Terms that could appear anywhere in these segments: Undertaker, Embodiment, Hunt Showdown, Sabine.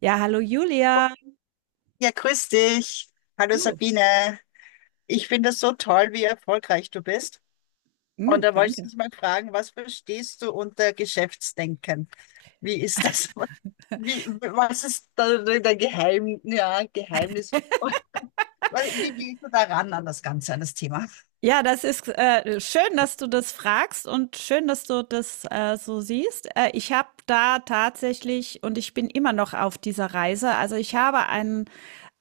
Ja, hallo Julia. Ja, grüß dich. Hallo Du, Sabine. Ich finde es so toll, wie erfolgreich du bist. Und mm, da wollte ich danke. dich mal fragen, was verstehst du unter Geschäftsdenken? Wie ist das? Wie, was ist da dein Geheimnis? Weil, wie gehst du daran, an das Ganze, an das Thema? Ja, das ist schön, dass du das fragst und schön, dass du das so siehst. Ich habe da tatsächlich und ich bin immer noch auf dieser Reise. Also ich habe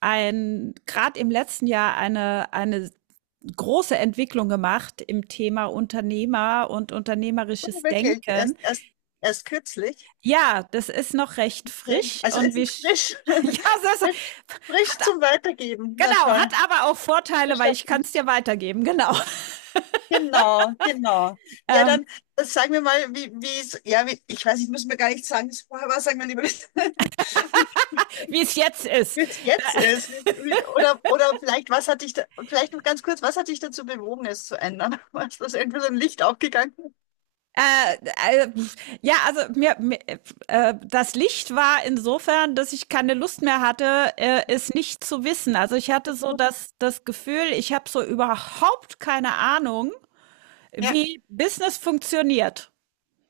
ein gerade im letzten Jahr eine große Entwicklung gemacht im Thema Unternehmer und Oh, unternehmerisches wirklich, Denken. Erst kürzlich. Ja, das ist noch recht Okay. frisch Also und es wir ist frisch, ja, das frisch, frisch hat zum Weitergeben. Na Genau, hat toll. aber auch Vorteile, weil Bestimmt. ich kann es dir weitergeben, genau. Genau. Ja, Ähm, dann sagen wir mal, wie, ich weiß, ich muss mir gar nicht sagen, was vorher war, sagen wir lieber, wie Wie es jetzt ist. wie es jetzt ist. Oder vielleicht, was hat dich da, vielleicht noch ganz kurz, was hat dich dazu bewogen, es zu ändern? Was, das irgendwie so ein Licht aufgegangen? Äh, äh, ja, also mir, mir das Licht war insofern, dass ich keine Lust mehr hatte, es nicht zu wissen. Also ich hatte so das Gefühl, ich habe so überhaupt keine Ahnung, Ja, wie Business funktioniert.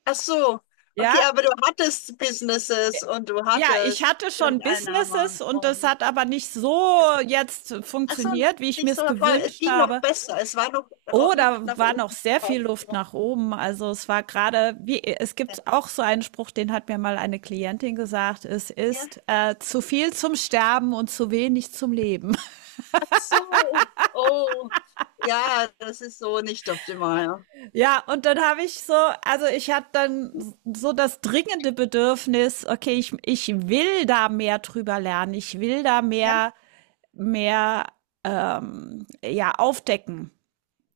ach so. Okay, Ja, aber du hattest Businesses und du ja, ich hattest hatte genug schon Einnahmen Businesses und das und, hat aber nicht also, so jetzt ach so, funktioniert, wie ich mir nicht so, es voll, es gewünscht ging noch habe. besser. Es war noch Oh, da Luft nach war noch oben. sehr viel Luft nach oben. Also es war gerade, wie, es gibt auch so einen Spruch, den hat mir mal eine Klientin gesagt, es Ja. ist zu viel zum Sterben und zu wenig zum Leben. So, oh, ja, das ist so nicht optimal. Ja, und dann habe ich so, also ich hatte dann so das dringende Bedürfnis, okay, ich will da mehr drüber lernen, ich will da Ja, mehr, mehr ja, aufdecken.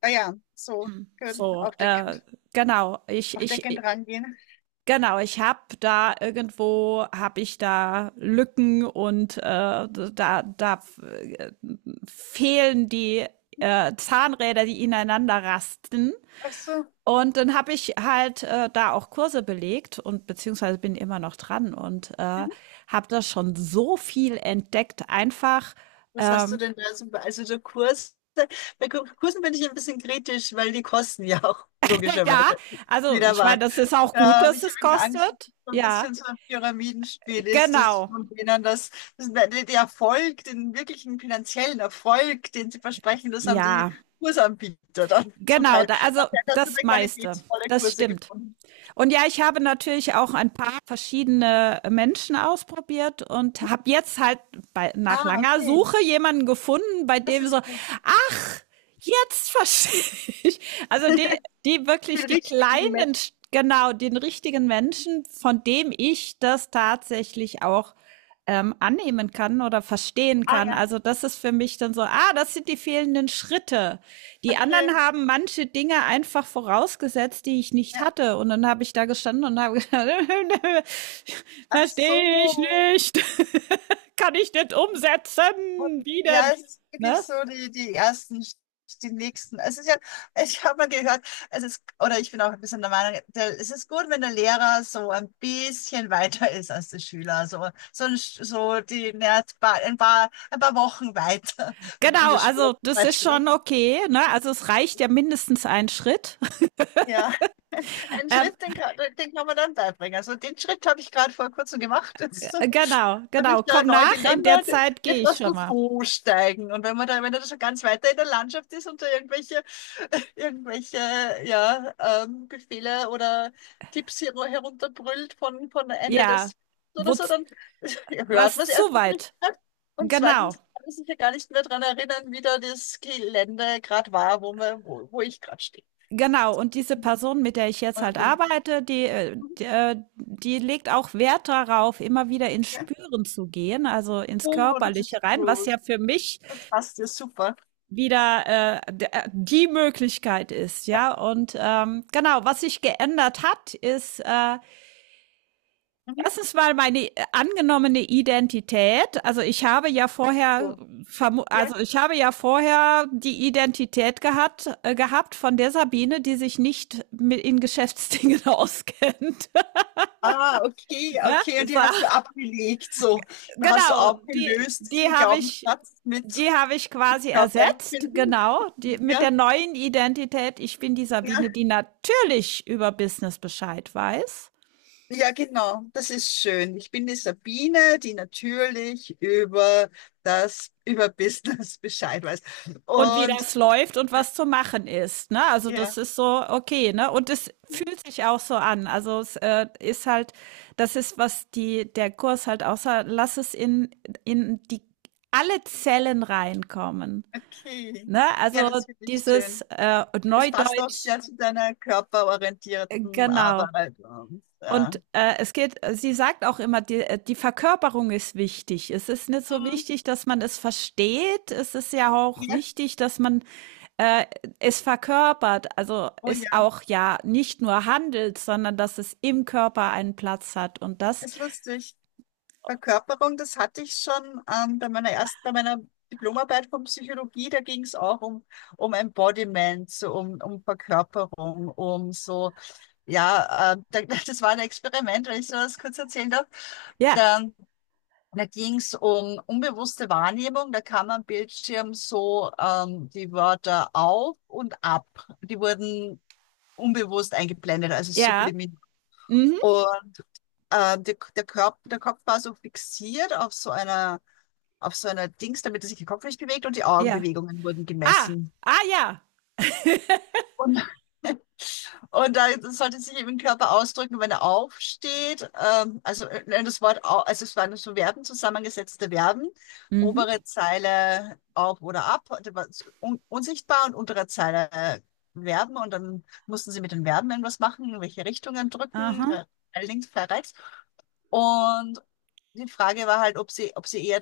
ah ja, so, gut, So, genau. Aufdeckend rangehen. genau, ich habe da irgendwo habe ich da Lücken und da da äh, fehlen die Zahnräder, die ineinander rasten. Ach so. Und dann habe ich halt da auch Kurse belegt und beziehungsweise bin immer noch dran und Mhm. habe da schon so viel entdeckt. Einfach, Was hast du ähm, denn da so, also so Kurse? Bei Kursen bin ich ein bisschen kritisch, weil die kosten ja auch ja, logischerweise also wieder ich meine, was. das ist Und auch gut, da habe dass ich es irgendwie Angst, dass kostet. es so ein Ja, bisschen so ein Pyramidenspiel ist, dass genau. von denen das, das der Erfolg, den wirklichen finanziellen Erfolg, den sie versprechen, das haben die Ja, Kursanbieter dann zum genau, Teil. da, also Also er hat so das eine meiste. qualitätsvolle Das Kurse stimmt. gefunden. Und ja, ich habe natürlich auch ein paar verschiedene Menschen ausprobiert und habe jetzt halt bei, nach Ah, langer okay. Suche jemanden gefunden, bei Das dem so, ist gut. ach, jetzt verstehe ich. Also die wirklich Den die richtigen kleinen Match. st genau, den richtigen Menschen, von dem ich das tatsächlich auch, annehmen kann oder verstehen Ah kann. ja, Also das ist für mich dann so, ah, das sind die fehlenden Schritte. Die okay. anderen haben manche Dinge einfach vorausgesetzt, die ich nicht Ja. hatte. Und dann habe ich da gestanden und habe gedacht, Ach verstehe ich so. nicht. Kann ich nicht umsetzen. Und Wie ja, denn? es ist Ne? wirklich so die nächsten. Es ist ja, ich habe mal gehört, es ist, oder ich bin auch ein bisschen der Meinung, es ist gut, wenn der Lehrer so ein bisschen weiter ist als der Schüler. So, so, ein, so die, ne, ein paar Wochen weiter in Genau, der Schule also zum das ist Beispiel. schon okay, ne? Also es reicht ja mindestens ein Schritt. Ja, einen Ähm, Schritt, den kann man dann beibringen. Also den Schritt habe ich gerade vor kurzem gemacht. Jetzt genau, bin genau. ich da Komm neu nach, in der gelandet. Zeit gehe Jetzt ich lass schon du mal. so steigen. Und wenn man da, wenn er da schon ganz weiter in der Landschaft ist und da irgendwelche, irgendwelche, ja, Befehle oder Tipps hier nur herunterbrüllt von Ende Ja, des oder wo, so, dann hört man was es zu erstens nicht weit. mehr. Und zweitens Genau, kann ich mich ja gar nicht mehr daran erinnern, wie da das Gelände gerade war, wo ich gerade stehe. genau. Und diese Person, mit der ich jetzt halt Oder arbeite, die legt auch Wert darauf, immer wieder ins ja. Spüren zu gehen, also ins Oh, das Körperliche ist rein, was ja gut. für mich Das passt ja super. wieder die Möglichkeit ist, Ja. ja. Und genau, was sich geändert hat, ist Mhm. erstens mal meine angenommene Identität. Also ich habe ja vorher, So. Ja. also ich habe ja vorher die Identität gehabt, von der Sabine, die sich nicht mit in Geschäftsdingen auskennt. Ah, Ja, okay, die so. hast du abgelegt. So, da hast du Genau, aufgelöst diesen Glaubenssatz mit die habe ich quasi ersetzt. Körperempfinden. Genau, die, mit Ja, der neuen Identität. Ich bin die ja, Sabine, die natürlich über Business Bescheid weiß. ja, genau. Das ist schön. Ich bin die Sabine, die natürlich über das, über Business Bescheid weiß. Und wie Und das läuft und was zu machen ist, ne? Also das ja, ist so okay, ne? Und es ja. fühlt sich auch so an. Also es ist halt, das ist, was der Kurs halt auch sagt, lass es in die alle Zellen reinkommen. Okay. Ne? Ja, Also das finde ich dieses schön. Es passt auch Neudeutsch, sehr zu deiner körperorientierten genau. Arbeit und Und ja. Es geht, sie sagt auch immer, die Verkörperung ist wichtig. Es ist nicht so Mhm. wichtig, dass man es versteht. Es ist ja auch Ja, wichtig, dass man äh, es verkörpert, also oh ist ja, auch ja nicht nur handelt, sondern dass es im Körper einen Platz hat und das, ist lustig. Verkörperung, das hatte ich schon bei meiner ersten, bei meiner Diplomarbeit von Psychologie, da ging es auch um Embodiment, so um Verkörperung, um so, ja, das war ein Experiment, wenn ich so was kurz erzählen darf. ja, Da Da ging es um unbewusste Wahrnehmung. Da kam am Bildschirm so die Wörter auf und ab. Die wurden unbewusst eingeblendet, also ja, sublimiert. mhm, Und der Körper, der Kopf war so fixiert auf so einer Dings, damit er sich der Kopf nicht bewegt, und die ja, Augenbewegungen wurden ah, gemessen. ah, ja, Und Und da sollte sich eben im Körper ausdrücken, wenn er aufsteht. Das Wort, also es waren so Verben, zusammengesetzte Verben. mhm, Obere Zeile auf oder ab, das war so un unsichtbar, und untere Zeile Verben. Und dann mussten sie mit den Verben irgendwas machen, in welche Richtungen drücken, aha, links, frei, rechts. Und die Frage war halt, ob sie eher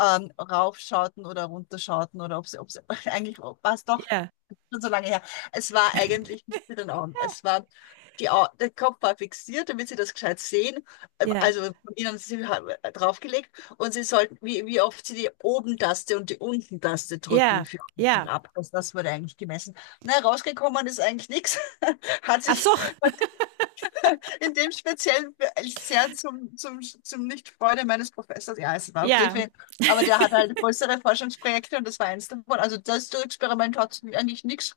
raufschauten oder runterschauten oder ob sie eigentlich war es doch ja, schon so lange her. Es war eigentlich nicht mit den Augen. Es war, die Au der Kopf war fixiert, damit sie das gescheit sehen. Ja, Also von ihnen haben sie draufgelegt und sie sollten, wie oft sie die Oben-Taste und die Unten-Taste ja, drücken für unten ja, ab. Das wurde eigentlich gemessen. Na, rausgekommen ist eigentlich nichts. Hat ach sich, so, in dem speziellen sehr zum, zum nicht Freude meines Professors. Ja, es war okay für ja, ihn. Aber der hat halt größere Forschungsprojekte und das war eins davon. Also das Experiment hat eigentlich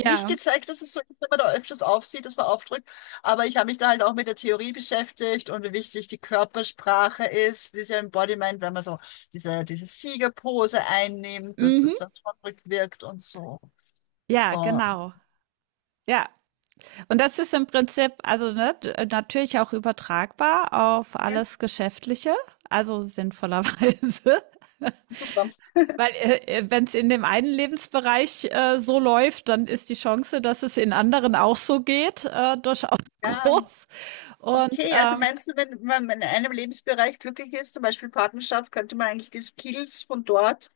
nicht gezeigt, dass es so ist, wenn man da öfters aufsieht, dass man aufdrückt. Aber ich habe mich da halt auch mit der Theorie beschäftigt, und wie wichtig die Körpersprache ist, diese Embodiment, wenn man so diese Siegerpose einnimmt, dass mhm, das dann schon rückwirkt und so. ja, Oh. genau, ja. Und das ist im Prinzip, also ne, natürlich auch übertragbar auf Ja, alles Geschäftliche, also sinnvollerweise. super. Weil wenn es in dem einen Lebensbereich so läuft, dann ist die Chance, dass es in anderen auch so geht, durchaus Ja. groß. Und Okay, also meinst du, wenn man in einem Lebensbereich glücklich ist, zum Beispiel Partnerschaft, könnte man eigentlich die Skills von dort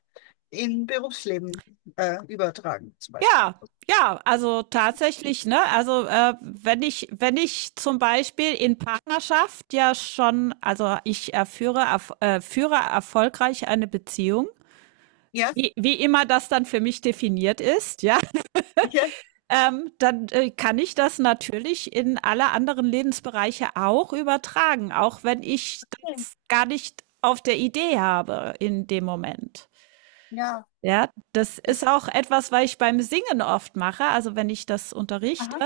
in Berufsleben übertragen, zum Beispiel? ja, ja, also tatsächlich, ne? Also wenn ich zum Beispiel in Partnerschaft ja schon, also ich führe erfolgreich eine Beziehung, Ja, wie immer das dann für mich definiert ist, ja, ja, dann kann ich das natürlich in alle anderen Lebensbereiche auch übertragen, auch wenn ich das gar nicht auf der Idee habe in dem Moment. ja. Ja, das ist Das, auch etwas, was ich beim Singen oft mache. Also wenn ich das unterrichte, aha,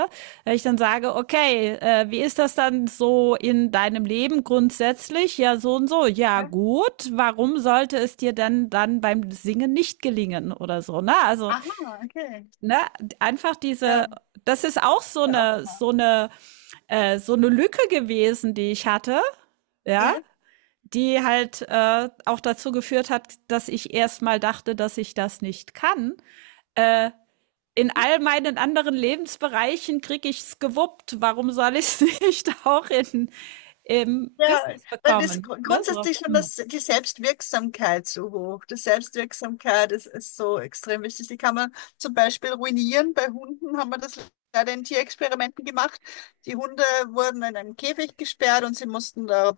wenn ich dann sage, okay, wie ist das dann so in deinem Leben grundsätzlich? Ja, so und so. Ja, ja. gut. Warum sollte es dir denn dann beim Singen nicht gelingen oder so? Ne? Also Aha, okay. ne, einfach diese, Ja, das ist auch so ja, auch. eine, so eine Lücke gewesen, die ich hatte, ja, Ja. die halt auch dazu geführt hat, dass ich erstmal dachte, dass ich das nicht kann. In all meinen anderen Lebensbereichen kriege ich's gewuppt. Warum soll ich's nicht auch im Ja, Business weil das bekommen? Ne, so. grundsätzlich schon Hm. das, die Selbstwirksamkeit so hoch. Die Selbstwirksamkeit ist, ist so extrem wichtig. Die kann man zum Beispiel ruinieren. Bei Hunden haben wir das leider in Tierexperimenten gemacht. Die Hunde wurden in einem Käfig gesperrt und sie mussten da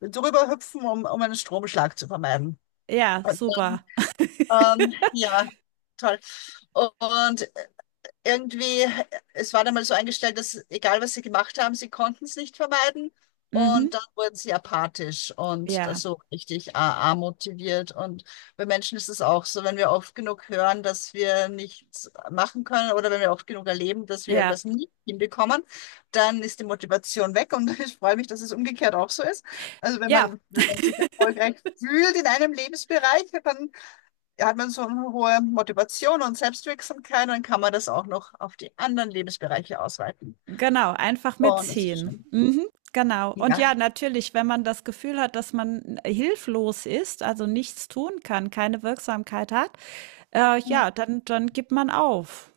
drüber hüpfen, um einen Stromschlag zu vermeiden. Ja, Und super. dann, ja, toll. Und irgendwie, es war dann mal so eingestellt, dass egal was sie gemacht haben, sie konnten es nicht vermeiden. Mhm. Und dann wurden sie apathisch und das Ja, so richtig amotiviert. Und bei Menschen ist es auch so, wenn wir oft genug hören, dass wir nichts machen können, oder wenn wir oft genug erleben, dass wir ja. irgendwas nie hinbekommen, dann ist die Motivation weg. Und ich freue mich, dass es umgekehrt auch so ist. Also wenn Ja, man, wenn man sich erfolgreich fühlt in einem Lebensbereich, dann hat man so eine hohe Motivation und Selbstwirksamkeit, dann kann man das auch noch auf die anderen Lebensbereiche ausweiten. genau, einfach Und das ist mitziehen. schön. Mhm, genau. Und Ja. ja, natürlich, wenn man das Gefühl hat, dass man hilflos ist, also nichts tun kann, keine Wirksamkeit hat, Mhm, ja, dann gibt man auf.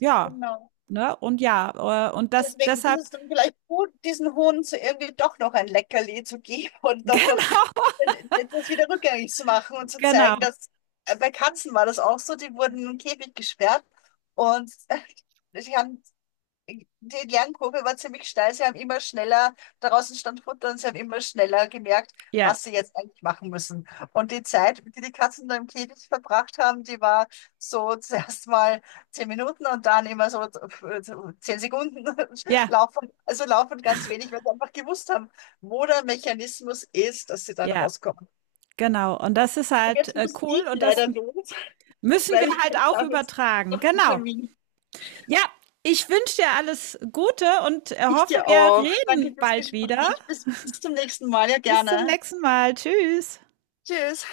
Ja, genau. ne? Und ja, und das Deswegen ist deshalb es dann vielleicht gut, diesen Hunden so irgendwie doch noch ein Leckerli zu geben und doch noch genau, das wieder rückgängig zu machen und zu zeigen, genau. dass bei Katzen war das auch so, die wurden in den Käfig gesperrt und die haben die Lernkurve war ziemlich steil. Sie haben immer schneller, draußen stand Futter, und sie haben immer schneller gemerkt, Ja, was sie jetzt eigentlich machen müssen. Und die Zeit, die die Katzen da im Käfig verbracht haben, die war so zuerst mal 10 Minuten und dann immer so so 10 Sekunden ja, laufen, also laufen ganz wenig, weil sie einfach gewusst haben, wo der Mechanismus ist, dass sie dann ja, rauskommen. genau. Und das ist Und halt, jetzt muss cool ich und das leider los, müssen weil wir ich halt auch habe jetzt übertragen. noch einen Genau. Termin. Ja, ich wünsche dir alles Gute und, Ich hoffe, dir wir auch. Danke reden fürs bald wieder. Gespräch. Bis zum nächsten Mal. Ja, Bis zum gerne. nächsten Mal. Tschüss. Tschüss.